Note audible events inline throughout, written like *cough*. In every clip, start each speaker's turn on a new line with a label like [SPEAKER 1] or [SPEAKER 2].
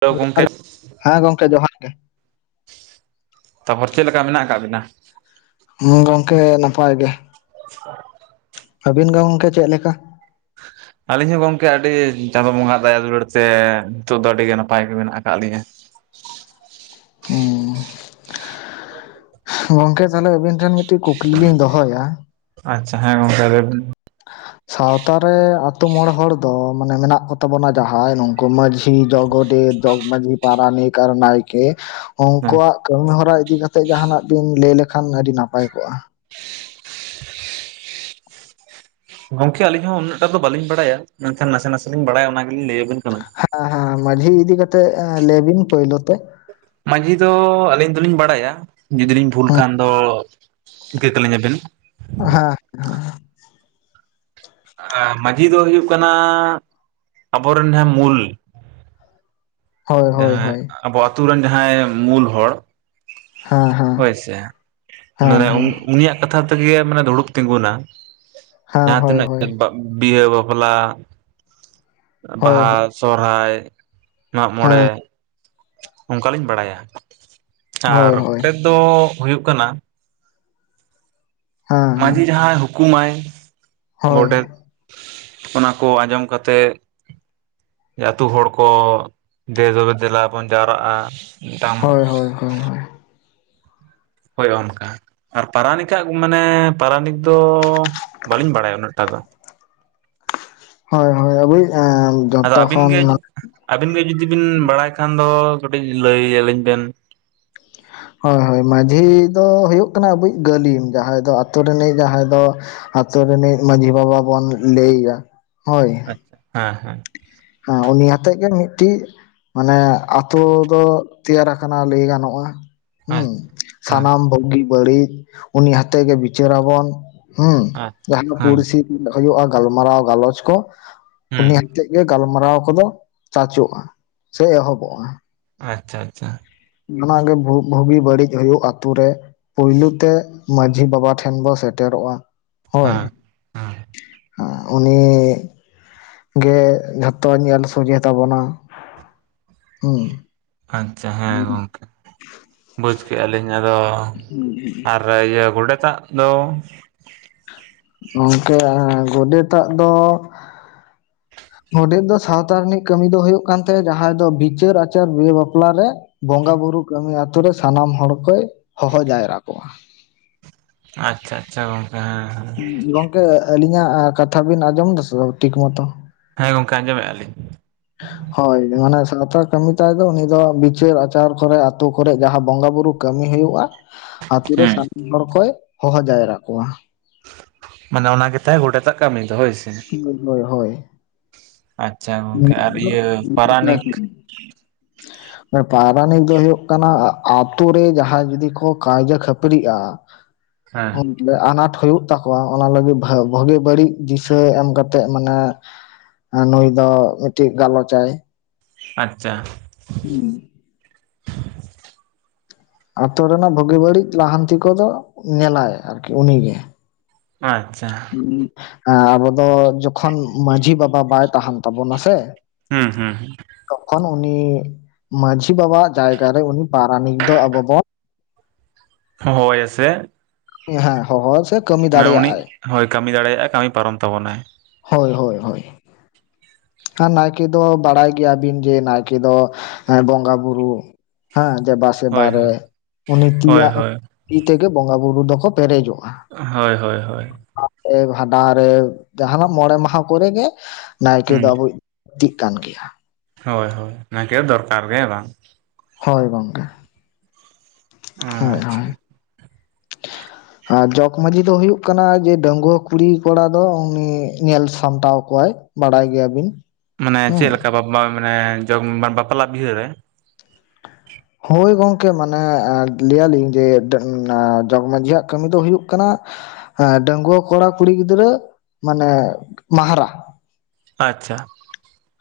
[SPEAKER 1] ᱛᱚ
[SPEAKER 2] ᱡᱚᱦᱟᱨ
[SPEAKER 1] ᱜᱚᱝᱠᱮᱥ
[SPEAKER 2] ᱦᱮᱸ ᱜᱚᱝᱠᱮ ᱡᱚᱦᱟᱨ ᱜᱮ
[SPEAKER 1] ᱛᱟᱯᱚᱨ ᱪᱮᱜ ᱞᱮᱠᱟ ᱢᱮᱱᱟᱜ ᱟᱠᱟᱜ ᱵᱤᱱᱟ?
[SPEAKER 2] ᱦᱩᱸ ᱜᱚᱝᱠᱮ ᱱᱟᱯᱟᱭ ᱜᱮ ᱾
[SPEAKER 1] *inaudible*
[SPEAKER 2] ᱟᱹᱵᱤᱱ ᱜᱮ ᱜᱚᱝᱠᱮ ᱪᱮᱫ ᱞᱮᱠᱟ?
[SPEAKER 1] *inaudible* ᱟᱹᱞᱤᱧ ᱦᱚᱸ ᱜᱚᱝᱠᱮ ᱟᱹᱰᱤ ᱪᱟᱸᱫᱳ ᱵᱚᱸᱜᱟᱣᱟᱜ ᱫᱟᱭᱟ ᱫᱩᱞᱟᱹᱲ ᱛᱮ ᱱᱤᱛᱚᱜ ᱫᱚ ᱟᱹᱰᱤ ᱜᱮ ᱱᱟᱯᱟᱭ ᱜᱮ ᱢᱮᱱᱟᱜ ᱟᱠᱟᱫ ᱞᱤᱧᱟᱹ᱾
[SPEAKER 2] ᱦᱩᱸ᱾ ᱜᱚᱝᱠᱮ ᱛᱟᱦᱞᱮ ᱟᱹᱵᱤᱱ ᱴᱷᱮᱱ ᱢᱤᱫᱴᱮᱱ ᱠᱩᱠᱞᱤ ᱞᱤᱧ ᱫᱚᱦᱚᱭᱟ᱾
[SPEAKER 1] ᱟᱪᱪᱷᱟ ᱦᱮᱸ ᱜᱚᱝᱡᱮ ᱞᱟᱭ ᱵᱤᱱ᱾
[SPEAKER 2] *inaudible* ᱥᱟᱶᱛᱟ ᱨᱮ ᱟᱛᱳ ᱢᱚᱬᱮ ᱦᱚᱲ ᱫᱚ ᱢᱟᱱᱮ ᱢᱮᱱᱟᱜ ᱠᱚ ᱛᱟᱵᱚᱱᱟ ᱡᱟᱦᱟᱸᱭ ᱱᱩᱝᱠᱩ ᱢᱟᱹᱡᱷᱤ ᱡᱚ ᱜᱚᱰᱮᱛ ᱡᱚᱜᱽ ᱢᱟᱸᱡᱷᱤ, ᱯᱟᱨᱟᱱᱤᱠ ᱟᱨ ᱱᱟᱭᱠᱮ᱾
[SPEAKER 1] ᱦᱮᱸ
[SPEAKER 2] ᱩᱱᱠᱩᱣᱟᱜ ᱠᱟᱹᱢᱤ ᱦᱚᱨᱟ ᱤᱫᱤ ᱠᱟᱛᱮ ᱡᱟᱦᱟᱸᱱᱟᱜ ᱵᱤᱱ ᱞᱟᱹᱭ ᱞᱮᱠᱷᱟᱱ ᱟᱹᱰᱤ ᱱᱟᱯᱟᱭ ᱠᱚᱜ-ᱟ᱾
[SPEAKER 1] ᱜᱚᱢᱠᱮ ᱟᱞᱤᱧ ᱦᱚᱸ ᱩᱱᱟᱹᱜᱴᱟ ᱫᱚ ᱵᱟᱹᱞᱤᱧ ᱵᱟᱲᱟᱭᱟ᱾ ᱢᱮᱱᱠᱷᱟᱱ ᱱᱟᱥᱮ ᱱᱟᱥᱮ ᱞᱤᱧ ᱵᱟᱲᱟᱭᱟ ᱚᱱᱟ ᱜᱮᱞᱤᱧ ᱞᱟᱹᱭ ᱟᱵᱤᱱ ᱠᱟᱱᱟ᱾
[SPEAKER 2] ᱟ ᱦᱮᱸ ᱢᱟᱹᱡᱷᱤ ᱤᱫᱤ ᱠᱟᱛᱮᱜ ᱞᱮᱟᱹᱭ ᱵᱤᱱ ᱯᱳᱭᱞᱳ ᱛᱮ᱾
[SPEAKER 1] ᱢᱟᱹᱡᱷᱤ ᱫᱚ ᱟᱹᱞᱤᱧ ᱫᱚᱞᱤᱧ ᱵᱟᱲᱟᱭᱟ ᱡᱩᱫᱤ ᱞᱤᱧ ᱵᱷᱩᱞ
[SPEAKER 2] ᱦᱮᱸ
[SPEAKER 1] ᱠᱷᱟᱱ ᱫᱚ ᱤᱠᱟᱹ ᱠᱹᱞᱤᱧ ᱟᱵᱮᱱ᱾
[SPEAKER 2] *unintelligible*
[SPEAKER 1] ᱟᱸ ᱢᱟᱹᱡᱷᱤ ᱫᱚ ᱦᱩᱭᱩᱜ ᱠᱟᱱᱟ ᱟᱵᱚᱨᱮᱱ ᱡᱟᱦᱟᱸᱭ ᱢᱩᱞ
[SPEAKER 2] ᱦᱳᱭ ᱦᱳᱭ
[SPEAKER 1] ᱡᱟᱦᱟᱸᱭ
[SPEAKER 2] ᱦᱳᱭ
[SPEAKER 1] ᱟᱵᱚ ᱟᱛᱩᱨᱮᱱ ᱡᱟᱦᱟᱸᱭ ᱢᱩᱞ ᱦᱚᱲ᱾
[SPEAKER 2] ᱦᱮᱸ ᱦᱮᱸ
[SPEAKER 1] ᱦᱳᱭ ᱥᱮ
[SPEAKER 2] ᱦᱮᱸ
[SPEAKER 1] ᱢᱟᱱᱮ
[SPEAKER 2] ᱦᱮᱸ
[SPEAKER 1] ᱩᱱᱤᱭᱟᱜ ᱠᱟᱛᱷᱟ ᱛᱮ ᱛᱮᱜᱮ ᱢᱟᱱᱮ ᱫᱩᱲᱩᱵ ᱛᱤᱸᱜᱩᱱᱟ᱾
[SPEAKER 2] ᱦᱮᱸ
[SPEAKER 1] ᱡᱟᱦᱟᱸ
[SPEAKER 2] ᱦᱳᱭ
[SPEAKER 1] ᱛᱤᱱᱟᱹᱜ
[SPEAKER 2] ᱦᱳᱭ
[SPEAKER 1] ᱵᱤᱦᱟᱹ ᱵᱟᱯᱞᱟ
[SPEAKER 2] ᱦᱳᱭ
[SPEAKER 1] ᱵᱟᱦᱟ,
[SPEAKER 2] ᱦᱳᱭ
[SPEAKER 1] ᱥᱚᱨᱦᱟᱭ, ᱢᱟᱜᱼᱢᱚᱬᱮ᱾
[SPEAKER 2] ᱦᱮᱸ
[SPEAKER 1] ᱚᱱᱠᱟᱞᱤᱧ ᱵᱟᱲᱟᱭᱟ ᱟᱨ
[SPEAKER 2] ᱦᱳᱭ ᱦᱳᱭ
[SPEAKER 1] ᱜᱚᱰᱮᱫ ᱫᱚ ᱦᱩᱭᱩᱜ ᱠᱟᱱᱟ
[SPEAKER 2] ᱦᱮᱸ ᱦᱮᱸ
[SPEAKER 1] ᱢᱟᱹᱡᱷᱤ ᱡᱟᱦᱟᱸᱭ ᱦᱩᱠᱩᱢᱟᱭ
[SPEAKER 2] ᱦᱳᱭ
[SPEAKER 1] ᱜᱚᱰᱮᱛ ᱚᱱᱟ ᱠᱚ ᱟᱸᱡᱚᱢ ᱠᱟᱛᱮᱫ ᱡᱮ ᱟᱹᱛᱩ ᱦᱚᱲ ᱠᱚ ᱫᱮᱼᱫᱚᱵᱮ ᱫᱮᱞᱟ ᱵᱚᱱ ᱡᱟᱣᱨᱟᱜ-ᱟ᱾ ᱢᱤᱫᱴᱟᱝ
[SPEAKER 2] ᱦᱳᱭ ᱦᱳᱭ ᱦᱳᱭ
[SPEAKER 1] ᱦᱳᱭ ᱚᱱᱠᱟ᱾ ᱟᱨ ᱯᱟᱨᱟᱱᱤᱠᱟᱜ ᱢᱟᱱᱮ ᱯᱟᱨᱟᱱᱤᱠ ᱫᱚ ᱵᱟᱹᱞᱤᱧ ᱵᱟᱲᱟᱭᱟ ᱩᱱᱟᱹᱜ ᱴᱟ ᱫᱚ᱾
[SPEAKER 2] ᱦᱳᱭ ᱦᱳᱭ ᱟᱵᱩᱭᱤᱡ ᱮᱸ
[SPEAKER 1] ᱟᱫᱚ ᱟᱹᱵᱤᱱ ᱜᱮ ᱟᱹᱵᱤᱱ ᱜᱮ ᱡᱩᱫᱤ ᱵᱤᱱ ᱵᱟᱲᱟᱭ ᱠᱷᱟᱱ ᱫᱚ ᱠᱟᱹᱴᱤᱡ ᱞᱟᱹᱭ ᱟᱹᱞᱤᱧ ᱵᱮᱱ᱾
[SPEAKER 2] ᱦᱳᱭ ᱦᱳᱭ ᱢᱟᱡᱷᱤ ᱫᱚ ᱦᱩᱭᱩᱜ ᱠᱟᱱᱟᱭ ᱟᱵᱚᱣᱤᱡ ᱜᱟᱹᱞᱤᱢ᱾ ᱡᱟᱦᱟᱸᱭ ᱫᱚ ᱟᱛᱳ ᱨᱤᱱᱤᱡ ᱡᱟᱦᱟᱸᱭ ᱫᱚ ᱟᱛᱳ ᱨᱤᱱᱤᱡ ᱢᱟᱹᱡᱷᱤ ᱵᱟᱵᱟ ᱵᱚᱱ ᱞᱟᱹᱭᱮᱟᱭᱟ ᱦᱳᱭ᱾
[SPEAKER 1] ᱟᱪᱪᱷᱟ ᱦᱮᱸ ᱦᱮᱸ᱾
[SPEAKER 2] ᱦᱮᱸ ᱩᱱᱤ ᱟᱛᱮᱮᱴᱫ ᱜᱮ ᱢᱤᱫᱴᱤᱡ ᱢᱟᱱᱮ ᱟᱛ ᱛᱳ ᱫᱚ ᱛᱮᱭᱟᱨ ᱟᱠᱟᱱᱟ ᱞᱟᱹᱭ ᱜᱟᱱᱚᱜ-ᱟ
[SPEAKER 1] ᱟᱪᱪᱷᱟ
[SPEAKER 2] ᱦᱩᱸ᱾
[SPEAKER 1] ᱦᱮᱸ
[SPEAKER 2] ᱥᱟᱱᱟᱢ ᱵᱩᱜᱤ ᱵᱟᱹᱲᱤᱡ ᱩᱱᱤ ᱦᱟᱛᱮ ᱜᱮ ᱵᱤᱪᱟᱹᱨᱟᱵᱚᱱ᱾ ᱦᱩᱸ
[SPEAKER 1] ᱟᱪ
[SPEAKER 2] ᱡᱟᱦᱟᱸ ᱜᱮ
[SPEAKER 1] ᱦᱮᱸ
[SPEAKER 2] ᱯᱩᱲᱥᱤ ᱫᱩᱲᱩᱵ ᱦᱚᱭᱚᱜ-ᱟ ᱜᱟᱞᱢᱟᱨᱟᱣ ᱜᱟᱞᱚᱪ ᱠᱚ,
[SPEAKER 1] ᱦᱩᱸ
[SPEAKER 2] ᱩᱱᱤ ᱦᱟᱛᱮᱡ ᱜᱟᱞᱢᱟᱨᱟᱣ ᱠᱚᱫᱚ ᱪᱟᱪᱳᱜ-ᱟ ᱥᱮ ᱮᱦᱚᱵᱚᱜ-ᱟ᱾
[SPEAKER 1] ᱟᱪᱪᱷᱟ ᱟᱪᱪᱷᱟ᱾
[SPEAKER 2] ᱡᱷᱚᱱᱟᱜᱮ ᱱᱷᱩ-ᱵᱷᱩᱜᱤ ᱵᱟᱹᱲᱤᱡ ᱦᱳᱭᱳᱜ ᱟᱛᱳ ᱨᱮ᱾ ᱯᱳᱭᱞᱩ ᱛᱮ ᱢᱟᱹᱡᱷᱤ ᱵᱟᱵᱟ ᱴᱷᱮᱱ ᱵᱚ ᱥᱮᱴᱮᱨᱚᱜ-ᱟ ᱦᱚᱭ᱾
[SPEAKER 1] ᱦᱮᱸ ᱦᱮᱸ
[SPEAKER 2] ᱦᱟ ᱩᱱᱤ ᱜᱮ ᱡᱷᱚᱛᱚ ᱧᱮᱞ ᱥᱚᱡᱷᱮ ᱛᱟᱵᱚᱱᱟ ᱦᱩᱸ᱾
[SPEAKER 1] ᱟᱪᱪᱷᱟ᱾ ᱦᱮᱸ
[SPEAKER 2] *inaudible*
[SPEAKER 1] ᱵᱩᱡᱽ ᱠᱮᱜ-ᱟ ᱞᱤᱧ ᱟᱫᱚ
[SPEAKER 2] ᱩᱸ ᱦᱩᱸ ᱩᱸ᱾
[SPEAKER 1] ᱛᱟᱦᱚᱞᱮ ᱤᱭᱟᱹ ᱜᱚᱰᱮᱛᱟᱜ ᱫᱚ
[SPEAKER 2] ᱜᱚᱝᱠᱮ ᱟᱸ ᱜᱚᱰᱮᱛᱟᱜ ᱫᱚ
[SPEAKER 1] *inaudible*
[SPEAKER 2] ᱜᱚᱰᱮᱛ ᱫᱚ ᱥᱟᱶᱛᱟ ᱨᱤᱱᱤᱡ ᱠᱟᱹᱢᱤ ᱫᱚ ᱦᱳᱭᱳᱜ ᱠᱟᱱ ᱛᱟᱭᱟ ᱡᱟᱦᱟᱸᱭ ᱫᱚ ᱵᱤᱪᱟᱹᱨ ᱟᱪᱟᱨ ᱵᱤᱦᱟᱹ ᱵᱟᱯᱞᱟ ᱨᱮ ᱵᱚᱸᱜᱟ ᱵᱩᱨᱩ ᱠᱟᱹᱢᱤ ᱟᱛᱳ ᱨᱮ ᱥᱟᱱᱟᱢ ᱦᱚᱲ ᱠᱚᱭ ᱦᱚᱦᱚ ᱡᱟᱭᱨᱟ ᱠᱚᱣᱟ᱾
[SPEAKER 1] ᱟᱪᱪᱷᱟ-ᱟᱪᱪᱷᱟ ᱜᱚᱝᱠᱮ ᱦᱮᱸ ᱦᱮᱸ᱾
[SPEAKER 2] ᱜᱚᱝᱠᱮ ᱟᱹᱞᱤᱧᱟᱜ ᱠᱟᱛᱷᱟ ᱵᱤᱱ ᱟᱸᱡᱚᱢ ᱫᱟ ᱥᱮ ᱵᱟᱝ ᱴᱷᱤᱠ ᱢᱚᱛᱚ?
[SPEAKER 1] ᱦᱮᱸ ᱜᱚᱝᱠᱮ ᱟᱸᱡᱚᱢᱮᱜ-ᱟ ᱞᱤᱧ᱾
[SPEAKER 2] ᱦᱳᱭ ᱢᱟᱱᱮ ᱥᱟᱶᱛᱟ ᱠᱟᱹᱢᱤ ᱛᱟᱭ ᱫᱚ ᱩᱱᱤ ᱫᱚ ᱵᱤᱪᱟᱹᱨ ᱟᱪᱟᱨ ᱠᱚᱨᱮ ᱟᱛᱳ ᱠᱚᱨᱮᱜ ᱡᱟᱦᱟᱸ ᱵᱚᱸᱜᱟ ᱵᱩᱨᱩ ᱠᱟᱹᱢᱤ ᱦᱩᱭᱩᱜ-ᱟ᱾
[SPEAKER 1] *inaudible*
[SPEAKER 2] ᱟᱛᱳ ᱨᱮ ᱥᱟᱱᱟᱢ ᱦᱚᱲ ᱠᱚᱭ ᱦᱚᱦᱚ ᱡᱟᱣᱨᱟᱜ ᱠᱚᱣᱟ᱾
[SPEAKER 1] ᱢᱟᱱᱮ ᱚᱱᱟ ᱜᱮᱛᱟᱭ ᱜᱚᱰᱮᱛᱟᱜ ᱠᱟᱢᱤ ᱫᱚ ᱦᱳᱭ ᱥᱮ᱾
[SPEAKER 2] ᱦᱳᱭ ᱦᱳᱭ ᱦᱳᱭ᱾
[SPEAKER 1] ᱟᱪᱪᱷᱟ ᱜᱚᱝᱠᱮ ᱟᱨ ᱤᱭᱟᱹ ᱯᱟᱨᱟᱱᱤᱠ᱾
[SPEAKER 2] ᱮ ᱯᱟᱨᱟᱱᱤᱠ ᱫᱚᱭ ᱦᱩᱭᱩᱜ ᱠᱟᱱᱟ ᱟ ᱟᱛᱳ ᱨᱮ ᱡᱟᱦᱟᱸᱭ ᱡᱩᱫᱤ ᱠᱚ ᱠᱟᱭᱡᱟ ᱠᱷᱟᱹᱯᱟᱹᱨᱤᱜ-ᱟ
[SPEAKER 1] ᱦᱮᱸ
[SPEAKER 2] ᱩᱱ ᱞᱮ ᱟᱱᱟᱴ ᱦᱩᱭᱩᱜ ᱛᱟᱠᱚᱣᱟ ᱚᱱᱟ ᱞᱟᱹᱜᱤᱫ ᱵᱷᱟᱹ ᱵᱷᱟᱹᱜᱤ ᱵᱟᱹᱲᱤᱡ ᱫᱤᱥᱟᱹ ᱮᱢ ᱠᱟᱛᱮᱜ ᱢᱟᱱᱮ ᱮᱸ ᱱᱩᱭ ᱫᱚ ᱢᱤᱫᱴᱤᱡ ᱜᱟᱞᱚᱪᱟᱭ᱾
[SPEAKER 1] ᱟᱪᱪᱷᱟ᱾
[SPEAKER 2] ᱦᱩᱸ᱾ ᱟᱛᱳ ᱨᱮᱱᱟᱜ ᱵᱷᱩᱜᱤ ᱵᱟᱹᱲᱤᱡ ᱞᱟᱦᱟᱱᱛᱤ ᱠᱚᱫᱚ ᱧᱮᱞᱟᱭ ᱟᱨᱠᱤ ᱩᱱᱤ ᱜᱮ᱾
[SPEAKER 1] ᱟᱪᱪᱷᱟ᱾
[SPEAKER 2] ᱩᱸᱜ ᱮᱸᱻ ᱟᱵᱚ ᱫᱚ ᱡᱚᱠᱷᱚᱱ ᱢᱟᱺᱡᱷᱤ ᱵᱟᱵᱟ ᱵᱟᱭ ᱛᱟᱦᱮᱱ ᱛᱟᱵᱚᱱᱟ ᱥᱮ
[SPEAKER 1] ᱦᱩᱸ ᱦᱩᱸ᱾
[SPEAKER 2] ᱛᱚᱠᱷᱚᱱ ᱩᱱᱤ ᱢᱟᱺᱡᱷᱤ ᱵᱟᱵᱟᱣᱟᱜ ᱡᱟᱭᱜᱟ ᱨᱮ ᱩᱱᱤ ᱯᱟᱨᱟᱱᱤᱠ ᱫᱚ ᱟᱵᱚ ᱵᱚᱱ
[SPEAKER 1] ᱦᱚᱦᱚᱣᱟᱭᱟ‌ ᱥᱮ
[SPEAKER 2] ᱦᱮᱸ ᱦᱟᱸᱜ ᱦᱚᱦᱚ ᱫᱚ ᱪᱮᱫ?
[SPEAKER 1] ᱢᱟᱱᱮ ᱩᱱᱤ ᱦᱚᱭ ᱠᱟᱢᱤ ᱫᱟᱲᱮᱭᱟᱜ-ᱟᱭ ᱠᱟᱹᱢᱤ ᱯᱟᱨᱚᱢ ᱛᱟᱵᱚᱱᱟᱭ᱾
[SPEAKER 2] ᱦᱳᱭ, ᱦᱳᱭ, ᱦᱳᱭ᱾ ᱟᱨ ᱱᱟᱭᱠᱮ ᱫᱚ ᱵᱟᱲᱟᱭ ᱜᱮᱭᱟ ᱵᱤᱱ ᱡᱮ ᱱᱟᱭᱠᱮ ᱫᱚ ᱮᱸ ᱵᱚᱸᱜᱟ ᱵᱩᱨᱩ ᱦᱮᱸ ᱫᱮᱵᱟ ᱥᱮᱵᱟ
[SPEAKER 1] ᱦᱳᱭ
[SPEAKER 2] ᱨᱮ
[SPEAKER 1] ᱦᱳᱭ
[SPEAKER 2] ᱩᱱᱤ
[SPEAKER 1] ᱦᱳᱭ
[SPEAKER 2] ᱛᱤᱭᱟᱜ
[SPEAKER 1] ᱦᱳᱭ
[SPEAKER 2] ᱛᱤ ᱛᱮᱜᱮ ᱵᱚᱸᱜᱟ ᱵᱩᱨᱩ ᱫᱚᱠᱚ ᱯᱮᱨᱮᱡᱚᱜ-ᱟ᱾
[SPEAKER 1] ᱦᱳᱭ ᱦᱳᱭ ᱦᱳᱭ᱾
[SPEAKER 2] ᱟᱜ ᱨᱮ‌ ᱵᱷᱟᱸᱰᱟᱱ ᱨᱮ ᱡᱟᱦᱟᱸ ᱱᱟᱜ ᱢᱚᱸᱬᱮ ᱢᱟᱦᱟ ᱠᱚᱨᱮ ᱜᱮ ᱱᱟᱭᱠᱮ ᱫᱚ
[SPEAKER 1] ᱦᱳᱭ
[SPEAKER 2] ᱟᱵᱩᱭᱤᱡ ᱛᱤᱜ ᱠᱟᱱ ᱜᱮᱭᱟ᱾
[SPEAKER 1] ᱦᱳᱭ ᱦᱳᱭ ᱱᱟᱭᱠᱮ ᱫᱚ ᱫᱚᱨᱠᱟᱨ ᱜᱮ ᱦᱮᱸ ᱵᱟᱝ᱾
[SPEAKER 2] ᱦᱳᱭ ᱜᱚᱝᱠᱮ ᱦᱚᱭ
[SPEAKER 1] ᱟᱪᱪᱷᱟ
[SPEAKER 2] ᱦᱚᱭ᱾
[SPEAKER 1] *unintelligible*
[SPEAKER 2] ᱟᱨ ᱡᱚᱜᱽ ᱢᱟᱺᱡᱷᱤ ᱫᱚ ᱦᱩᱭᱩᱜ ᱠᱟᱱᱟ ᱡᱮ ᱰᱟᱺᱜᱽᱣᱟᱹ ᱠᱩᱲᱤ ᱠᱚᱲᱟ ᱫᱚ ᱩᱱᱤᱭ ᱧᱮᱞ ᱥᱟᱢᱴᱟᱣ ᱠᱚᱣᱟᱭ ᱵᱟᱲᱟᱭ ᱜᱮᱭᱟ ᱵᱤᱱ᱾
[SPEAKER 1] ᱢᱟᱱᱮ ᱪᱮᱜ ᱞᱮᱠᱟ ᱵᱟᱯ ᱵᱟ ᱢᱟᱱᱮ ᱡᱚᱜᱽ ᱢᱟ ᱵᱟᱯᱞᱟ ᱵᱤᱦᱟᱹ ᱨᱮ᱾
[SPEAKER 2] ᱦᱳᱭ ᱜᱚᱝᱠᱮ ᱢᱟᱱᱮ ᱮᱸᱻ ᱞᱟᱹᱭᱟ ᱞᱤᱧ ᱡᱮ ᱰᱮᱱ ᱟᱸ ᱡᱚᱜᱽ ᱢᱟᱺᱡᱷᱤᱭᱟᱜ ᱠᱟᱹᱢᱤ ᱫᱚ ᱦᱩᱭᱩᱜ ᱠᱟᱱᱟ ᱦᱮᱸ‌ ᱰᱟᱺᱜᱽᱣᱟᱹ ᱠᱚᱲᱟ ᱠᱩᱲᱤ ᱜᱤᱫᱽᱨᱟᱹ ᱢᱟᱱᱮ ᱢᱟᱦᱟᱨᱟ᱾
[SPEAKER 1] ᱟᱪᱪᱷᱟ᱾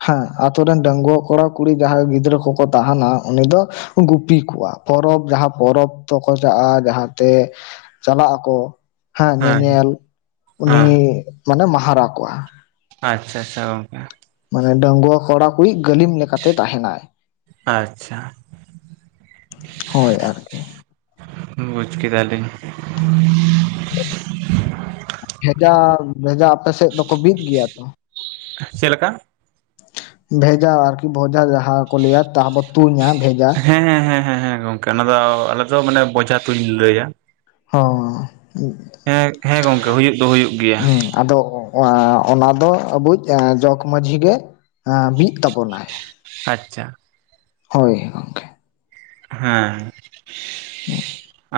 [SPEAKER 2] ᱦᱮᱸ ᱟᱛᱳ ᱨᱮᱱ ᱰᱟᱹᱜᱽᱣᱟᱹ ᱠᱚᱲᱟ ᱠᱩᱲᱤ ᱡᱟᱦᱟᱸᱭ ᱜᱤᱫᱽᱨᱟᱹ ᱠᱚᱠᱚ ᱛᱟᱦᱮᱱᱟ ᱩᱱᱤ ᱫᱚ ᱜᱩᱯᱤ ᱠᱚᱣᱟ ᱯᱚᱨᱚᱵᱽ ᱡᱟᱦᱟᱸ ᱯᱚᱨᱚᱵᱽ ᱛᱚᱠᱚ ᱪᱟᱜ-ᱟ ᱡᱟᱦᱟᱸ ᱛᱮ ᱪᱟᱞᱟᱜ ᱟᱠᱚ ᱦᱟᱜ
[SPEAKER 1] ᱦᱮᱸ
[SPEAKER 2] ᱧᱮᱧᱮᱞ ᱩᱱᱤᱭ
[SPEAKER 1] ᱦᱮᱸ
[SPEAKER 2] ᱢᱟᱱᱮ ᱢᱟᱦᱟᱨᱟ ᱠᱚᱣᱟ᱾
[SPEAKER 1] ᱟᱪᱪᱷᱟ ᱟᱪᱷᱟ ᱜᱚᱝᱠᱮ᱾
[SPEAKER 2] ᱢᱟᱱᱮ ᱰᱟᱝᱣᱟᱹ ᱠᱚᱲᱟ ᱠᱩᱲᱤ ᱠᱚᱭᱤᱡ ᱜᱟᱹᱞᱤᱢ ᱞᱮᱠ ᱠᱟᱛᱮ ᱛᱟᱦᱮᱱᱟᱭ
[SPEAKER 1] ᱟᱪᱪᱷᱟ
[SPEAKER 2] ᱦᱳᱭ ᱟᱨᱠᱤ᱾
[SPEAKER 1] ᱵᱩᱪ ᱠᱮᱫᱟ ᱞᱤᱧ
[SPEAKER 2] ᱵᱷᱮᱡᱟ ᱵᱷᱮᱡᱟ ᱟᱯᱮ ᱥᱮᱜ ᱫᱚᱠᱚ ᱵᱤᱫ ᱜᱮᱭᱟ ᱛᱚ?
[SPEAKER 1] ᱪᱮᱜ ᱞᱮᱠᱟ?
[SPEAKER 2] ᱵᱷᱮᱡᱟ ᱟᱨᱠᱤ ᱵᱷᱚᱡᱟ ᱡᱟᱦᱟᱸ ᱠᱚ ᱞᱟᱹᱭᱟ ᱛᱟᱦᱟ ᱵᱚ ᱛᱩᱧᱟ᱾ ᱵᱷᱮᱡᱟ
[SPEAKER 1] ᱦᱮᱸ ᱦᱮᱸ ᱦᱮᱸ ᱦᱮᱸ ᱜᱚᱝᱠᱮ ᱚᱱᱟ ᱫᱚ ᱟᱞᱮ ᱫᱚ ᱢᱟᱱᱮ ᱵᱚᱡᱷᱟ ᱛᱩᱧ ᱞᱟᱹᱭᱟ᱾
[SPEAKER 2] ᱦᱳ
[SPEAKER 1] ᱦᱮᱜ ᱦᱮᱸ ᱜᱚᱝᱠᱮ ᱦᱩᱭᱩᱜ ᱫᱚ ᱦᱩᱭᱩᱜ ᱜᱮᱭᱟ᱾
[SPEAKER 2] ᱚᱶᱟ ᱚᱱᱟ ᱫᱚ ᱟᱵᱚᱭᱤᱡ ᱮ‌ᱸ ᱡᱚᱜᱽ ᱢᱟᱺᱡᱷᱤ ᱜᱮ ᱵᱤᱜ ᱛᱟᱵᱚᱱᱟᱭ᱾
[SPEAKER 1] ᱟᱪᱪᱷᱟ
[SPEAKER 2] ᱦᱚᱭ ᱜᱚᱝᱠᱮ
[SPEAKER 1] ᱦᱮᱸ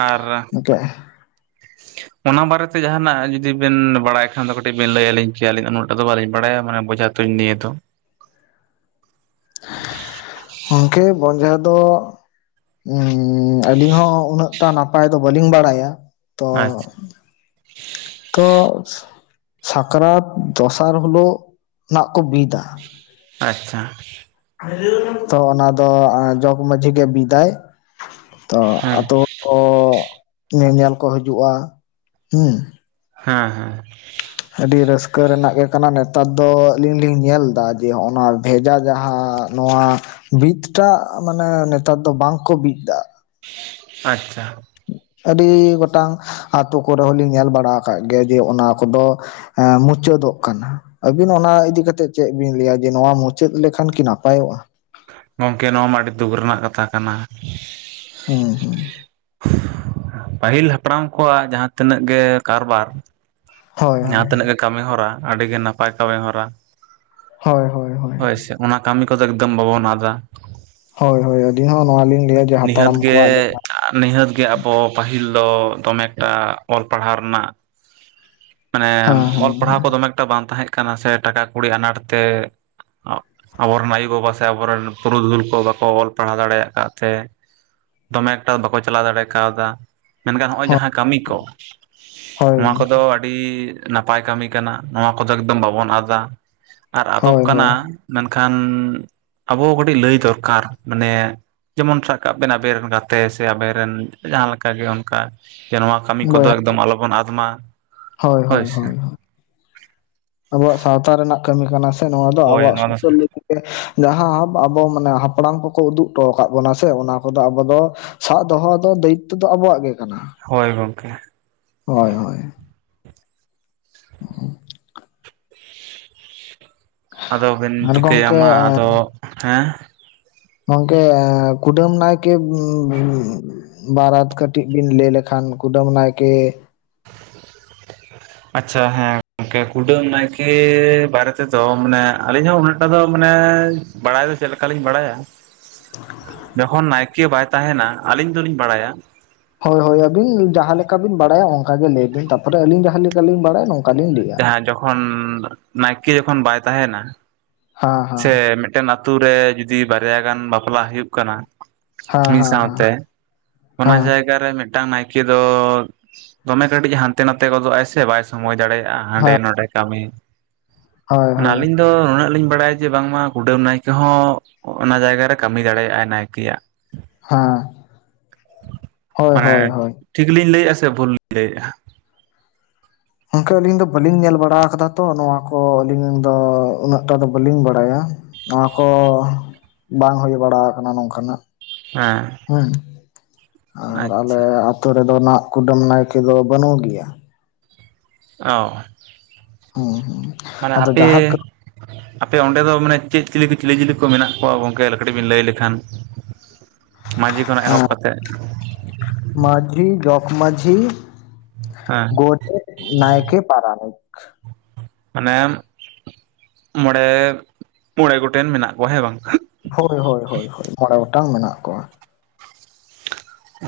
[SPEAKER 1] ᱟᱨ
[SPEAKER 2] ᱜᱚᱝᱠᱮ
[SPEAKER 1] ᱚᱱᱟ ᱵᱟᱨᱮ ᱛᱮ ᱡᱟᱦᱟᱱᱟᱜ ᱡᱩᱫᱤ ᱵᱮᱱ ᱵᱟᱲᱟᱭ ᱠᱷᱟᱱ ᱫᱚ ᱠᱟᱹᱴᱤᱡ ᱵᱮᱱ ᱞᱟᱹᱭ ᱟᱹᱞᱤᱧ ᱠᱮᱭᱟ? ᱟᱹᱞᱤᱧ ᱩᱱᱟᱹᱜ ᱴᱟ ᱫᱚ ᱵᱟᱹᱞᱤᱧ ᱵᱟᱲᱟᱭᱟ ᱢᱟᱱᱮ ᱵᱚᱡᱷᱟ ᱛᱩᱧ ᱱᱤᱭᱟᱹ ᱛᱚ *inaudible*
[SPEAKER 2] ᱜᱚᱝᱠᱮ ᱵᱚᱡᱷᱟ ᱫᱚ ᱩᱸᱻ ᱟᱞᱤᱧ ᱦᱚᱸ ᱩᱱᱟᱹᱜᱴᱟ ᱱᱟᱯᱟᱭ ᱫᱚ ᱵᱟᱞᱤᱧ ᱵᱟᱲᱟᱭᱟ᱾ ᱛᱚ
[SPEAKER 1] ᱟᱪᱪᱷᱟ
[SPEAKER 2] ᱛᱚ ᱥᱟᱠᱨᱟᱛ ᱫᱚᱥᱟᱨ ᱦᱩᱞᱳᱜ ᱱᱟᱜ ᱠᱚ ᱵᱤᱫᱟ
[SPEAKER 1] ᱟᱪᱪᱷᱟ
[SPEAKER 2] ᱛᱚ ᱚᱱᱟ ᱫᱚ ᱡᱚᱜᱽ ᱢᱟᱺᱡᱷᱤ ᱜᱮ ᱵᱤᱫᱟᱭ ᱛᱚ
[SPEAKER 1] ᱦᱮᱸ
[SPEAKER 2] ᱟᱛᱳ ᱦᱚᱲ ᱠᱚ ᱧᱮᱧᱮᱞ ᱠᱚ ᱦᱟᱹᱡᱩᱜᱼᱟ ᱦᱩᱸ
[SPEAKER 1] ᱦᱮᱸ ᱦᱮᱸ
[SPEAKER 2] ᱟᱹᱰᱤ ᱨᱟᱹᱥᱠᱟᱹ ᱨᱮᱱᱟᱜ ᱜᱮ ᱠᱟᱱᱟ ᱱᱮᱛᱟᱨ ᱫᱚ ᱟᱹᱞᱤᱧ ᱞᱤᱧ ᱧᱮᱞ ᱫᱟ ᱡᱮ ᱦᱚᱸᱜᱼᱚ ᱱᱟ ᱵᱷᱮᱡᱟ ᱡᱟᱦᱟᱸ ᱱᱚᱣᱟ ᱵᱤᱫ ᱴᱟᱜ ᱢᱟᱱᱮ ᱱᱮᱛᱟᱨ ᱫᱚ ᱵᱟᱝ ᱠᱚ ᱵᱤᱫ ᱫᱟ
[SPEAKER 1] ᱟᱪᱪᱷᱟ
[SPEAKER 2] ᱟᱹᱰᱤ ᱜᱚᱴᱟᱝ ᱟᱛᱳ ᱠᱚᱨᱮ ᱦᱚᱞᱤᱧ ᱧᱮᱞ ᱵᱟᱲᱟ ᱟᱠᱟ ᱜᱮᱭᱟ ᱡᱮ ᱚᱱᱟ ᱠᱚᱫᱚ ᱮᱸ ᱢᱩᱪᱟᱹᱫᱚᱜ ᱠᱟᱱᱟ ᱟᱹᱵᱤᱱ ᱚᱱᱟ ᱤᱫᱤ ᱠᱟᱛᱮᱫ ᱪᱮᱫ ᱵᱤᱱ ᱞᱟᱹᱭᱟ ᱡᱮ ᱱᱚᱣᱟ ᱢᱩᱪᱟᱹᱫ ᱞᱮᱠᱷᱟᱱ ᱠᱤ ᱱᱟᱯᱟᱭᱚᱜᱼᱟ?
[SPEAKER 1] ᱜᱚᱝᱠᱮ ᱱᱚᱣᱟ ᱢᱟ ᱟᱹᱰᱤ ᱫᱩᱠ ᱨᱮᱱᱟᱜ ᱠᱟᱛᱷᱟ ᱠᱟᱱᱟ
[SPEAKER 2] ᱩᱦᱩ
[SPEAKER 1] ᱯᱟᱦᱤᱞ ᱦᱟᱯᱲᱟᱢ ᱠᱚᱣᱟᱜ ᱡᱟᱦᱟᱸ ᱛᱤᱱᱟᱹᱜ ᱜᱮ ᱠᱟᱨᱵᱟᱨ
[SPEAKER 2] ᱦᱳᱭ
[SPEAKER 1] ᱡᱟᱦᱟᱸ
[SPEAKER 2] ᱦᱳᱭ
[SPEAKER 1] ᱛᱤᱱᱟᱹᱜ ᱜᱮ ᱠᱟᱹᱢᱤ ᱦᱚᱨᱟ ᱟᱹᱰᱤ ᱜᱮ ᱱᱟᱯᱟᱭ ᱠᱟᱹᱢᱤ ᱦᱚᱨᱟ
[SPEAKER 2] ᱦᱳᱭ ᱦᱳ
[SPEAKER 1] ᱦᱳᱭ ᱥᱮ ᱚᱱᱟ ᱠᱟᱹᱢᱤ ᱠᱚᱫᱚ ᱮᱠᱫᱚᱢ ᱵᱟᱵᱚᱱ ᱟᱫᱟ
[SPEAKER 2] ᱦᱳᱭ ᱦᱳᱭ ᱟᱹᱰᱤᱧ ᱦᱚᱸ ᱱᱚᱣᱟ ᱞᱤᱧ ᱞᱟᱹᱭᱟ ᱡᱮ
[SPEAKER 1] ᱱᱤᱦᱟᱹᱛ
[SPEAKER 2] ᱦᱟᱯᱲᱟᱢ
[SPEAKER 1] ᱜᱮ
[SPEAKER 2] ᱠᱚᱣᱟᱜ
[SPEAKER 1] ᱟ ᱱᱤᱦᱟᱹᱛ ᱜᱮ ᱟᱵᱚ ᱯᱟᱹᱦᱤᱞ ᱫᱚ ᱫᱚᱢᱮ ᱮᱠᱴᱟ ᱚᱞ ᱯᱟᱲᱦᱟᱣ ᱨᱮᱱᱟᱜ ᱢᱟᱱᱮ
[SPEAKER 2] ᱡᱟᱦᱟᱸ
[SPEAKER 1] ᱚᱞ
[SPEAKER 2] ᱦᱮᱸ
[SPEAKER 1] ᱯᱟᱲᱦᱟᱣ ᱠᱚ ᱫᱚᱢᱮ ᱮᱠᱴᱟ ᱵᱟᱝ ᱛᱟᱦᱮᱸ ᱠᱟᱱᱟ ᱥᱮ ᱴᱟᱠᱟ ᱠᱩᱲᱤ ᱟᱱᱟᱴ ᱛᱮ ᱟᱵ ᱟᱵᱚ ᱨᱮᱱ ᱟᱭᱩ ᱵᱟᱵᱟ ᱥᱮ ᱟᱵᱚ ᱨᱮᱱ ᱯᱩᱨᱩᱫᱷᱩᱞ ᱠᱚ ᱵᱟᱠᱚ ᱚᱞ ᱯᱟᱲᱦᱟᱣ ᱫᱟᱲᱮᱭᱟᱜ ᱟᱠᱟᱫ ᱛᱮ ᱫᱚᱢᱮ ᱮᱠᱴᱟ ᱵᱟᱠᱚ ᱪᱟᱞᱟᱣ ᱫᱟᱲᱮ ᱠᱟᱣᱫᱟ᱾ ᱢᱮᱱᱠᱷᱟᱱ ᱦᱚᱸᱜᱼᱚᱭ
[SPEAKER 2] ᱦᱮᱸ
[SPEAKER 1] ᱡᱟᱦᱟᱸ ᱠᱟᱹᱢᱤ ᱠᱚ,
[SPEAKER 2] ᱦᱮᱸ ᱦᱳᱭ
[SPEAKER 1] ᱱᱚᱣᱟ
[SPEAKER 2] ᱜᱚᱝᱠᱮ
[SPEAKER 1] ᱠᱚᱫᱚᱼ ᱟᱹᱰᱤ ᱱᱟᱯᱟᱭ ᱠᱟᱹᱢᱤ ᱠᱟᱱᱟ ᱱᱚᱣᱟ, ᱠᱚᱫᱚ ᱮᱠᱫᱚᱢ ᱵᱟᱵᱚᱱ ᱟᱫᱟ ᱟᱨ ᱟᱫᱚᱜ
[SPEAKER 2] ᱦᱳᱭ
[SPEAKER 1] ᱠᱟᱱᱟᱼ
[SPEAKER 2] ᱦᱳᱭ
[SPEAKER 1] ᱢᱮᱱᱠᱷᱟᱱᱻ ᱟᱵᱚ ᱠᱟᱹᱴᱤᱡ ᱞᱟᱹᱭ ᱫᱚᱨᱠᱟᱨ ᱢᱟᱱᱮᱻ ᱡᱮᱢᱚᱱ ᱥᱟᱵ ᱠᱟᱜ ᱵᱮᱱ ᱟᱵᱮᱱ ᱨᱮᱱ ᱜᱟᱛᱮ, ᱥᱮ ᱟᱵᱮ ᱨᱮᱱ ᱡᱟᱦᱟᱸ ᱞᱮᱠᱟ ᱜᱮ ᱚᱱᱠᱟᱼ ᱡᱮ ᱱᱚᱣᱟ ᱠᱟᱹᱢᱤ ᱠᱚᱫᱚ
[SPEAKER 2] ᱵᱚᱭᱦᱟ ᱠᱚ
[SPEAKER 1] ᱮᱠᱫᱚᱢ ᱟᱞᱚ ᱵᱚᱱ ᱟᱫ ᱢᱟ᱾
[SPEAKER 2] ᱦᱳᱭ ᱦᱳᱭ ᱦᱳᱭ᱾ ᱟᱵᱚᱣᱟᱜ ᱥᱟᱶᱛᱟ ᱨᱮᱱᱟᱜ ᱠᱟᱹᱢᱤ ᱠᱟᱱᱟ ᱥᱮ ᱱᱚᱣᱟ ᱫᱚ,
[SPEAKER 1] ᱦᱳᱭ
[SPEAKER 2] ᱟᱵᱚᱣᱟᱜ
[SPEAKER 1] ᱱᱚᱣᱟ ᱫᱚ
[SPEAKER 2] ᱥᱩᱥᱟᱹᱨᱼᱼ ᱡᱟᱦᱟᱸ ᱟᱵᱚ ᱢᱟᱱᱮ, ᱦᱟᱯᱲᱟᱢ ᱠᱚᱠᱚ ᱩᱫᱩᱜ ᱴᱚ ᱟᱠᱟᱫ ᱵᱚᱱᱟ ᱥᱮ ᱚᱱᱟ ᱠᱚᱫᱚ ᱟᱵᱚ ᱫᱚᱼ ᱥᱟᱵ ᱫᱚᱦᱚ ᱫᱚ ᱫᱟᱭᱤᱛᱛᱚ ᱫᱚ ᱟᱵᱚᱣᱟᱜ ᱜᱮ ᱠᱟᱱᱟ᱾
[SPEAKER 1] ᱦᱳᱭ ᱜᱚᱝᱠᱮ᱾
[SPEAKER 2] ᱦᱳᱭ ᱦᱳᱭ᱾ *inaudible*
[SPEAKER 1] ᱟᱫᱚ ᱵᱮᱱ
[SPEAKER 2] ᱟᱨ
[SPEAKER 1] ᱪᱤᱠᱟᱹᱭᱟ
[SPEAKER 2] ᱜᱚᱝᱠᱮ
[SPEAKER 1] ᱢᱟ ᱟᱫᱚ ᱦᱮᱸ?
[SPEAKER 2] ᱜᱚᱝᱠᱮ ᱠᱩᱰᱟᱹᱢ ᱱᱟᱭᱠᱮ ᱩᱸᱻ ᱩᱸᱻ ᱵᱟᱨᱟᱛ ᱠᱟᱹᱴᱤᱡ ᱵᱤᱱ ᱞᱟᱹᱭ ᱞᱮᱠᱷᱟᱱ ᱠᱩᱰᱟᱹᱢ ᱱᱟᱭᱠᱮᱼ
[SPEAKER 1] ᱟᱪᱪᱷᱟ ᱦᱮᱸ᱾ ᱝᱠᱮ ᱠᱩᱰᱟᱹᱢ ᱱᱟᱭᱠᱮᱹᱻ ᱵᱟᱨᱮ ᱛᱮᱫᱚ ᱢᱟᱱᱮ ᱟᱹᱞᱤᱧ ᱦᱚᱸ ᱩᱱᱟᱹᱜ ᱴᱟ ᱫᱚ ᱢᱟᱱᱮᱻ ᱵᱟᱲᱟᱭ ᱫᱚ ᱪᱮᱫ ᱞᱮᱠᱟ ᱞᱤᱧ ᱵᱟᱲᱟᱭᱟ, ᱡᱚᱠᱷᱚᱱ ᱱᱟᱭᱠᱮᱹ ᱵᱟᱭ ᱛᱟᱦᱮᱱᱟ ᱟᱹᱞᱤᱧ ᱫᱚᱞᱤᱧ ᱵᱟᱲᱟᱭᱟ
[SPEAKER 2] ᱦᱳᱭ ᱦᱳᱭ ᱟᱹᱵᱤᱱ ᱡᱟᱦᱟᱸ ᱞᱮᱠᱟ ᱵᱤᱱ ᱵᱟᱲᱟᱭᱟ ᱚᱱᱠᱟ ᱜᱮ ᱞᱟᱹᱭ ᱵᱤᱱ, ᱛᱟᱯᱚᱨᱮ ᱟᱹᱞᱤᱧ ᱡᱟᱦᱟᱸ ᱞᱮᱠᱟᱞᱤᱧ ᱵᱟᱲᱟᱭᱟ ᱱᱚᱝᱠᱟ ᱞᱤᱧ ᱞᱟᱹᱭᱟ᱾
[SPEAKER 1] ᱡᱟᱦᱟᱸ ᱡᱚᱠᱷᱚᱱ ᱱᱟᱭᱠᱮᱹ ᱡᱚᱠᱷᱚᱱ ᱵᱟᱭ ᱛᱟᱦᱮᱱᱟ,
[SPEAKER 2] ᱦᱮᱸ ᱦᱮᱸ
[SPEAKER 1] ᱥᱮ ᱢᱤᱫᱴᱮᱱ ᱟᱛᱩ ᱨᱮ ᱡᱩᱫᱤ ᱵᱟᱨᱭᱟ ᱜᱟᱱ ᱵᱟᱯᱞᱟ ᱦᱩᱭᱩᱜ ᱠᱟᱱᱟ,
[SPEAKER 2] ᱦᱮᱸ
[SPEAKER 1] ᱢᱤᱜ
[SPEAKER 2] ᱦᱮᱸ ᱦᱮᱸ
[SPEAKER 1] ᱥᱟᱶᱛᱮᱼᱼ ᱚᱱᱟ ᱡᱟᱭᱼᱼ ᱡᱟᱭᱜᱟ ᱨᱮ ᱢᱤᱴᱟᱝ ᱱᱟᱭᱠᱮᱹ ᱫᱚ ᱫᱚᱢᱮ ᱠᱟᱹᱴᱤᱡ ᱦᱟᱱᱛᱮ ᱱᱟᱱᱛᱮ ᱜᱚᱫᱚᱜ-ᱟᱭ ᱥᱮ ᱵᱟᱭ ᱥᱚᱢᱚᱭ ᱫᱟᱲᱮᱭᱟᱜᱼ ᱟ ᱦᱟᱸᱰᱮ
[SPEAKER 2] ᱦᱮᱸ
[SPEAKER 1] ᱱᱚᱰᱮ ᱠᱟᱹᱢᱤ᱾
[SPEAKER 2] ᱦᱳᱭ
[SPEAKER 1] ᱢᱟᱱᱮ
[SPEAKER 2] ᱦᱳᱭ
[SPEAKER 1] ᱟᱞᱤᱧ ᱼᱼ ᱫᱚ ᱱᱩᱱᱟᱹᱜ ᱞᱤᱧ ᱵᱟᱲᱟᱭᱟ ᱡᱮ, ᱵᱟᱝᱢᱟ ᱠᱩᱰᱟᱹᱢ ᱱᱟᱭᱠᱮ ᱦᱚᱸ ᱚᱱᱟ ᱡᱟᱭᱜᱟ ᱨᱮ ᱠᱟᱹᱢᱤ ᱫᱟᱲᱮᱭᱟᱜ ᱟᱭ ᱱᱟᱭᱠᱮᱭᱟᱜ᱾
[SPEAKER 2] ᱦᱟᱸᱻ
[SPEAKER 1] ᱢᱟᱱᱮ
[SPEAKER 2] ᱦᱳᱭ
[SPEAKER 1] ᱴᱷᱤᱠᱞᱤᱧ ᱞᱟᱹᱭᱮᱜᱼᱟ ᱥᱮ ᱵᱷᱩᱞ ᱞᱤᱧ ᱞᱟᱹᱭᱮᱜᱼᱟ?
[SPEAKER 2] ᱚᱝᱠᱮ ᱟᱹᱞᱤᱧ ᱫᱚ ᱵᱟᱹᱞᱤᱧ ᱧᱮᱞ ᱵᱟᱲᱟ ᱠᱟᱫᱟ ᱛᱚ ᱱᱚᱣᱟ ᱠᱚ ᱟᱹᱞᱤᱧ ᱫᱚ ᱩᱱᱟᱹᱜᱴᱟ ᱫᱚ ᱵᱟᱹᱞᱤᱧ ᱵᱟᱲᱟᱭᱟ᱾ ᱱᱚᱣᱟ ᱠᱚᱻ ᱵᱟᱝ ᱦᱳᱭ ᱵᱟᱲᱟ ᱠᱟᱱᱟ ᱱᱚᱝᱠᱟᱱᱟᱜ᱾
[SPEAKER 1] ᱦᱮᱸᱻ
[SPEAKER 2] ᱦᱩᱸ ᱟᱨ ᱟᱞᱮ ᱟᱛᱳ ᱨᱮᱫᱚ ᱱᱟᱜ ᱠᱩᱰᱟᱹᱢ ᱱᱟᱭᱠᱮᱹ ᱫᱚ ᱵᱟᱹᱱᱩᱜᱽ ᱮᱭᱟ᱾
[SPEAKER 1] ᱚᱻ
[SPEAKER 2] ᱦᱩᱸ ᱦᱩᱸ ᱾ ᱟᱫᱚ ᱡᱟᱦᱟᱸ ᱠᱟᱹᱼᱼ
[SPEAKER 1] ᱟᱯᱮ ᱚᱸᱰᱮ ᱫᱚ ᱢᱟᱱᱮ ᱪᱮᱫ ᱪᱤᱞᱤ ᱠᱚ ᱪᱤᱞᱤ ᱪᱤᱞᱤ ᱠᱚ ᱢᱮᱱᱟᱜ ᱠᱚᱣᱟ ᱜᱚᱝᱠᱮ ᱠᱟᱹᱴᱤᱡ ᱵᱮᱱ ᱞᱟᱹᱭ ᱞᱮᱠᱷᱟᱱᱼ ᱢᱟᱹᱡᱷᱤ ᱠᱷᱚᱱᱟᱜ ᱮᱦᱚᱵ ᱠᱟᱛᱮᱜ᱾
[SPEAKER 2] ᱢᱟᱹᱡᱷᱤ, ᱡᱚᱠ ᱢᱟᱹᱡᱷᱤ,
[SPEAKER 1] ᱦᱮᱸ
[SPEAKER 2] ᱜᱚᱰᱮᱹᱛ, ᱱᱟᱭᱠᱮ, ᱯᱟᱨᱟᱱᱤᱠ᱾
[SPEAKER 1] ᱢᱟᱱᱮ-ᱢ ᱢᱚᱬᱮ ᱢᱚᱬᱮ ᱜᱚᱴᱮᱱ ᱢᱮᱱᱟᱜ ᱠᱚᱣᱟ ᱦᱮᱸ ᱵᱟᱝ?
[SPEAKER 2] ᱦᱳᱭ ᱦᱳᱭ ᱦᱳᱭ ᱦᱳᱭ ᱢᱚᱬᱮ ᱜᱚᱴᱟᱝ ᱢᱮᱱᱟᱜ ᱠᱚᱣᱟ᱾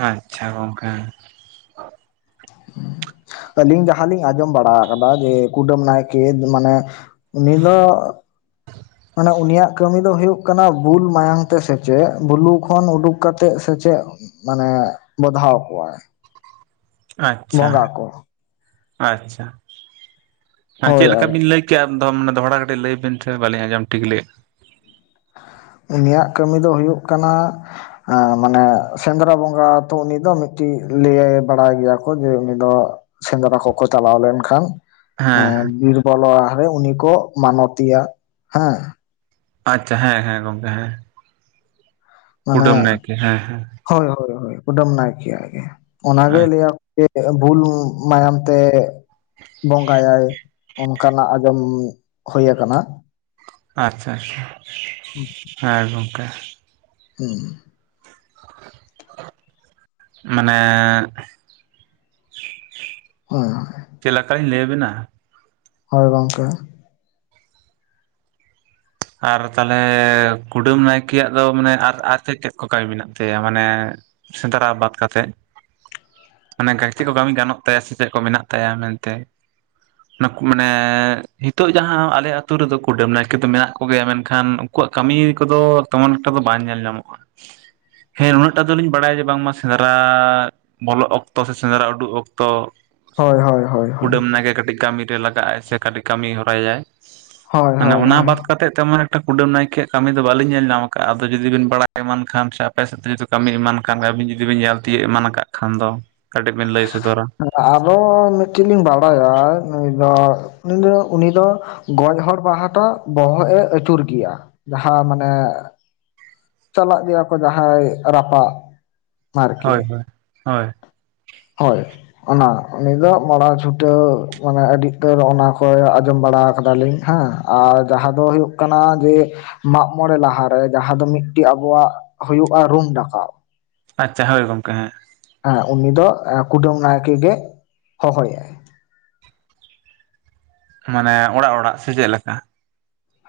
[SPEAKER 1] ᱟᱪᱪᱷᱟ ᱜᱚᱝᱠᱮ᱾ *inaudible*
[SPEAKER 2] ᱟᱹᱞᱤᱧ ᱡᱟᱦᱟᱸᱞᱤᱧ ᱟᱸᱡᱚᱢ ᱵᱟᱲᱟ ᱠᱟᱫᱟ ᱡᱮ, ᱠᱩᱰᱟᱹᱢ ᱱᱟᱭᱠᱮᱹ ᱢᱟᱱᱮᱼᱼ ᱩᱱᱤ ᱫᱚᱼᱼ
[SPEAKER 1] *inaudible*
[SPEAKER 2] ᱢᱟᱱᱮ ᱩᱱᱤᱭᱟᱜ ᱠᱟᱹᱢᱤ ᱫᱚ ᱦᱳᱭᱳᱜ ᱠᱟᱱᱟ ᱵᱩᱞ ᱢᱟᱭᱟᱝ ᱛᱮ ᱥᱮᱪᱮᱜ ᱵᱩᱞᱩ ᱠᱷᱚᱱ ᱩᱰᱩᱠ ᱠᱟᱛᱮᱜ ᱥᱮᱪᱮᱜᱼᱼ ᱢᱟᱱᱮ ᱵᱚᱫᱷᱟᱣ ᱠᱚᱣᱟᱭ᱾
[SPEAKER 1] ᱟᱪᱪᱷᱟ
[SPEAKER 2] ᱵᱚᱸᱜᱟ ᱠᱚ
[SPEAKER 1] ᱟᱪᱪᱷᱟ ᱟ
[SPEAKER 2] ᱦᱳᱭ
[SPEAKER 1] ᱪᱮᱜ ᱞᱮᱠᱟ ᱵᱮᱱ
[SPEAKER 2] ᱟᱨᱠᱤ
[SPEAKER 1] ᱞᱟᱹᱭᱼᱼ ᱠᱮᱭᱟ ᱫᱚᱢ ᱫᱚᱦᱲᱟ ᱠᱟᱹᱴᱤᱡ ᱞᱟᱹᱭᱵᱤᱱ ᱥᱮ ᱵᱟᱞᱤᱧ ᱟᱸᱡᱚᱢ ᱴᱷᱤᱠ ᱞᱮᱜ ᱾
[SPEAKER 2] ᱩᱱᱤᱭᱟᱜ ᱠᱟᱹᱢᱤ ᱫᱚ ᱦᱩᱭᱩᱜ ᱠᱟᱱᱟᱼᱼ ᱮ ᱢᱟᱱᱮ ᱥᱮᱸᱫᱽᱨᱟ ᱵᱚᱸᱜᱟ ᱛᱚ ᱩᱱᱤ ᱫᱚ ᱢᱤᱜᱴᱤᱡ ᱞᱟᱹᱭ ᱵᱟᱲᱟᱭ ᱜᱮᱭᱟ ᱠᱚ ᱡᱮ ᱩᱱᱤ ᱫᱚᱼᱼ ᱥᱮᱸᱫᱽᱨᱟ ᱠᱚᱠᱚ ᱪᱟᱞᱟᱣ ᱞᱮᱱᱠᱷᱟᱱᱼᱼ ᱦᱮᱸ ᱵᱤᱨᱵᱚᱞᱚ ᱨᱮ ᱩᱱᱤ ᱠᱚ ᱢᱟᱱᱚᱛᱤᱭᱟ ᱦᱮᱸ ᱾
[SPEAKER 1] ᱟᱪᱪᱷᱟ ᱦᱮᱸ ᱦᱮᱸ ᱜᱚᱝᱠᱮ ᱦᱮᱸ ᱾
[SPEAKER 2] ᱢᱟᱱᱮ
[SPEAKER 1] ᱦᱮᱸ ᱦᱮᱸ
[SPEAKER 2] ᱦᱳᱭ ᱦᱳᱭ ᱠᱩᱫᱟᱹᱢ ᱱᱟᱭᱠᱭᱟᱜ ᱜᱮ ᱚᱱᱟᱜᱮ ᱞᱟᱹᱭᱟᱼᱼ *inaudible* ᱵᱷᱩᱞ ᱢᱟᱭᱟᱢ ᱛᱮᱼᱼ ᱵᱚᱸᱜᱟᱭᱟᱭ ᱚᱱᱠᱟᱱᱟᱜ ᱟᱸᱡᱚᱢ ᱦᱳᱭ ᱠᱟᱱᱟ ᱾
[SPEAKER 1] ᱟᱪᱪᱷᱟ ᱟᱪᱪᱷᱟ *inaudible*
[SPEAKER 2] *inaudible*
[SPEAKER 1] ᱦᱮᱸ ᱜᱚᱝᱠᱮ
[SPEAKER 2] ᱦᱩᱸ
[SPEAKER 1] *inaudible* ᱢᱟᱱᱮ *inaudible*
[SPEAKER 2] ᱦᱚᱭ
[SPEAKER 1] ᱪᱮᱜ ᱞᱮᱠᱟᱧ ᱞᱟᱹᱭ ᱟᱵᱮᱱᱟ ᱾
[SPEAKER 2] ᱦᱳᱭ ᱜᱚᱝᱠᱮ
[SPEAKER 1] ᱟᱨ ᱛᱟᱞᱦᱮ ᱠᱩᱰᱟᱹᱢ ᱱᱟᱭᱠᱮᱭᱟᱜ ᱫᱚ ᱢᱟᱱᱮ ᱟᱨ ᱪᱮᱜ ᱪᱮᱜ ᱠᱚ ᱠᱟᱹᱢᱤ ᱢᱮᱱᱟᱜ ᱛᱟᱭᱟ ᱢᱟᱱᱮᱼᱼ ᱥᱮᱸᱫᱽᱨᱟ ᱵᱟᱫ ᱠᱟᱛᱮᱜ ᱢᱟᱱᱮ ᱜᱟᱹᱭᱛᱤ ᱠᱚ ᱠᱟᱹᱢᱤ ᱜᱟᱱᱚᱜᱼᱼ ᱛᱟᱭᱟ ᱥᱮ ᱪᱮᱜ ᱠᱚ ᱢᱮᱱᱟᱜ ᱛᱟᱭᱟ ᱢᱮᱱᱛᱮ᱾ ᱱᱩᱠ ᱢᱟᱱᱮ ᱦᱤᱛᱚᱜ ᱡᱟᱦᱟᱸ ᱟᱞᱮ ᱟᱹᱛᱩ ᱨᱮᱫᱚ ᱠᱩᱰᱟᱹᱢ ᱱᱟᱭᱠᱮ ᱫᱚ ᱢᱮᱱᱟᱜᱼᱼ ᱠᱩᱜᱮᱭᱟ ᱢᱮᱱᱠᱷᱟᱱ ᱩᱱᱠᱩᱣᱟᱜ ᱠᱟᱹᱢᱤ ᱠᱚᱫᱚ ᱛᱚᱢᱚᱱᱮᱠᱴᱟ ᱫᱚ ᱵᱟᱝ ᱧᱮᱞ ᱧᱟᱢᱚᱜᱼᱟ᱾ ᱦᱮᱸ ᱱᱟᱹᱜᱴᱟᱜ ᱫᱚᱞᱤᱧ ᱵᱟᱲᱟᱭᱟ ᱡᱮ ᱵᱟᱝᱢᱟ ᱥᱮᱸᱫᱽᱨᱟᱼᱼ ᱵᱚᱞᱚᱜ ᱚᱠᱛᱚ ᱥᱮ ᱥᱮᱸᱫᱽᱨᱟ ᱩᱰᱩᱠ ᱚᱠᱛᱚ
[SPEAKER 2] ᱦᱳᱭ ᱦᱳᱭ ᱦᱳᱭ
[SPEAKER 1] ᱾
[SPEAKER 2] ᱦᱳᱭ
[SPEAKER 1] ᱠᱩᱰᱟᱹᱢ ᱱᱟᱭᱠᱮ ᱠᱟᱹᱴᱤᱡ ᱠᱟᱹᱢᱤ ᱨᱮ ᱞᱟᱜᱟᱜᱼᱟᱭ ᱥᱮ ᱠᱟᱹᱴᱤᱡ ᱠᱟᱹᱢᱤ ᱦᱚᱨᱟᱭᱟᱭ ᱾
[SPEAKER 2] ᱦᱳᱭ
[SPEAKER 1] *inaudible* ᱢᱟᱱᱮ
[SPEAKER 2] ᱦᱳᱭ
[SPEAKER 1] ᱚᱱᱟ
[SPEAKER 2] ᱦᱳᱭ
[SPEAKER 1] ᱵᱟᱫ ᱾ ᱠᱟᱛᱮᱫ ᱛᱮᱢᱚᱱ ᱮᱠᱴᱟ ᱠᱩᱰᱟᱹᱢ ᱱᱟᱭᱠᱮᱭᱟᱜ ᱠᱟᱹᱢᱤ ᱫᱚ ᱵᱟᱞᱤᱧ ᱧᱮᱞ ᱧᱟᱢ ᱟᱠᱟᱜ ᱟᱫᱚ ᱡᱩᱫᱤ ᱵᱤᱱ ᱵᱟᱲᱟᱭ ᱮᱢᱟᱱ ᱠᱷᱟᱱ ᱥᱟᱵ ᱾ ᱟᱯᱮ *unintelligible* ᱠᱟᱹᱢᱤ ᱮᱢᱟᱱ ᱠᱟᱱ ᱜᱮ ᱟᱹᱵᱤᱱ ᱡᱩᱫᱤ ᱵᱤᱱ ᱧᱮᱞ ᱛᱤᱭᱳᱜ ᱮᱢᱟᱱ ᱟᱠᱟᱫ ᱠᱷᱟᱱ ᱫᱚ ᱠᱟᱹᱴᱤᱡ ᱵᱤᱱ ᱞᱟᱹᱭ ᱥᱚᱫᱚᱨᱟ ᱾
[SPEAKER 2] ᱟᱨᱚ ᱢᱤᱫᱴᱤᱡ ᱞᱤᱧ ᱵᱟᱲᱟᱭᱟ ᱱᱩᱭ ᱫᱚ ᱩᱱᱤ ᱫᱚ ᱩᱱᱤ ᱫᱚ᱾ ᱜᱚᱡ ᱦᱚᱲ ᱵᱟᱦᱟᱴᱟ ᱵᱚᱦᱚᱜ ᱮ ᱟᱹᱪᱩᱨ ᱜᱮᱭᱟ ᱡᱟᱦᱟᱸ ᱢᱟᱱᱮ ᱾ ᱪᱟᱞᱟᱜ ᱜᱮᱭᱟ ᱠᱚ ᱡᱟᱦᱟᱸᱭ ᱨᱟᱯᱟᱜ ᱾
[SPEAKER 1] ᱦᱳᱭ ᱦᱳᱭ ᱦᱳᱭ ᱾
[SPEAKER 2] ᱦᱳᱭ ᱾ ᱚᱱᱟ ᱩᱱᱤ ᱫᱚ ᱢᱟᱲᱟ ᱪᱷᱩᱴᱟᱹᱣ ᱢᱟᱱᱮ ᱟᱹᱰᱤ ᱩᱛᱟᱹᱨ ᱚᱱᱟ ᱠᱚ ᱟᱸᱡᱚᱢ ᱵᱟᱲᱟ ᱠᱟᱫᱟ ᱞᱤᱧ ᱦᱮᱸ ᱾ ᱟᱨ ᱡᱟᱦᱟᱸ ᱫᱚ ᱦᱩᱭᱩᱜ ᱠᱟᱱᱟ ᱡᱮ ᱾ ᱢᱟᱜ ᱢᱚᱬᱮ ᱞᱟᱦᱟᱨᱮ ᱡᱟᱦᱟᱸ ᱫᱚ ᱢᱤᱫ ᱴᱤᱡ ᱟᱵᱚᱣᱟᱜ ᱦᱩᱭᱩᱜᱼᱟ ᱨᱩᱢ ᱰᱟᱠᱟᱣ ᱾
[SPEAKER 1] ᱟᱪᱪᱷᱟ ᱦᱳᱭ ᱜᱚᱝᱠᱮ ᱦᱮᱸ ᱾
[SPEAKER 2] ᱦᱮᱸ ᱩᱱᱤ ᱫᱚ ᱮᱸ ᱠᱩᱰᱟᱹᱢ ᱱᱟᱭᱠᱮ ᱜᱮ ᱦᱚᱦᱚᱭᱟᱭ ᱾
[SPEAKER 1] ᱢᱟᱱᱮ ᱚᱲᱟᱜ ᱚᱲᱟᱜ ᱥᱮ ᱪᱮᱜ ᱞᱮᱠᱟ?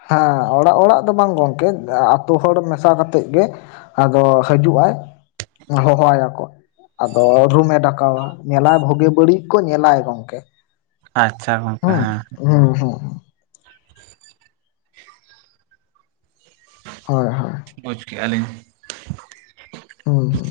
[SPEAKER 2] ᱦᱮᱸ ᱚᱲᱟᱜ ᱚᱲᱟᱜ ᱫᱚ ᱵᱟᱝ ᱜᱚᱝᱠᱮ ᱟ ᱟᱹᱛᱩ ᱦᱚᱲ ᱢᱮᱥᱟ ᱠᱟᱛᱮᱫ ᱜᱮ ᱾ ᱟᱫᱚ ᱦᱟᱡᱩᱜ ᱟᱭ ᱦᱚᱦᱚᱟᱭᱟ ᱠᱚ ᱾ ᱟᱫᱚ ᱨᱩᱢᱮ ᱰᱟᱠᱟᱣᱟ ᱧᱮᱞᱟᱭ ᱵᱷᱳᱜᱮ ᱵᱟᱹᱲᱤᱡ ᱠᱚ ᱧᱮᱞᱟᱭ ᱜᱚᱝᱠᱮ᱾
[SPEAKER 1] ᱟᱪᱪᱷᱟ ᱜᱚᱝᱠᱮ
[SPEAKER 2] ᱦᱩᱸ
[SPEAKER 1] ᱦᱮᱸ᱾
[SPEAKER 2] ᱦᱩᱸ ᱦᱩᱸ᱾
[SPEAKER 1] *inaudible*
[SPEAKER 2] ᱦᱳᱭ ᱦᱳᱭ᱾
[SPEAKER 1] ᱵᱩᱡᱽ ᱠᱮᱜᱼᱟ ᱞᱤᱧ᱾
[SPEAKER 2] ᱦᱩᱸ ᱦᱩᱸ᱾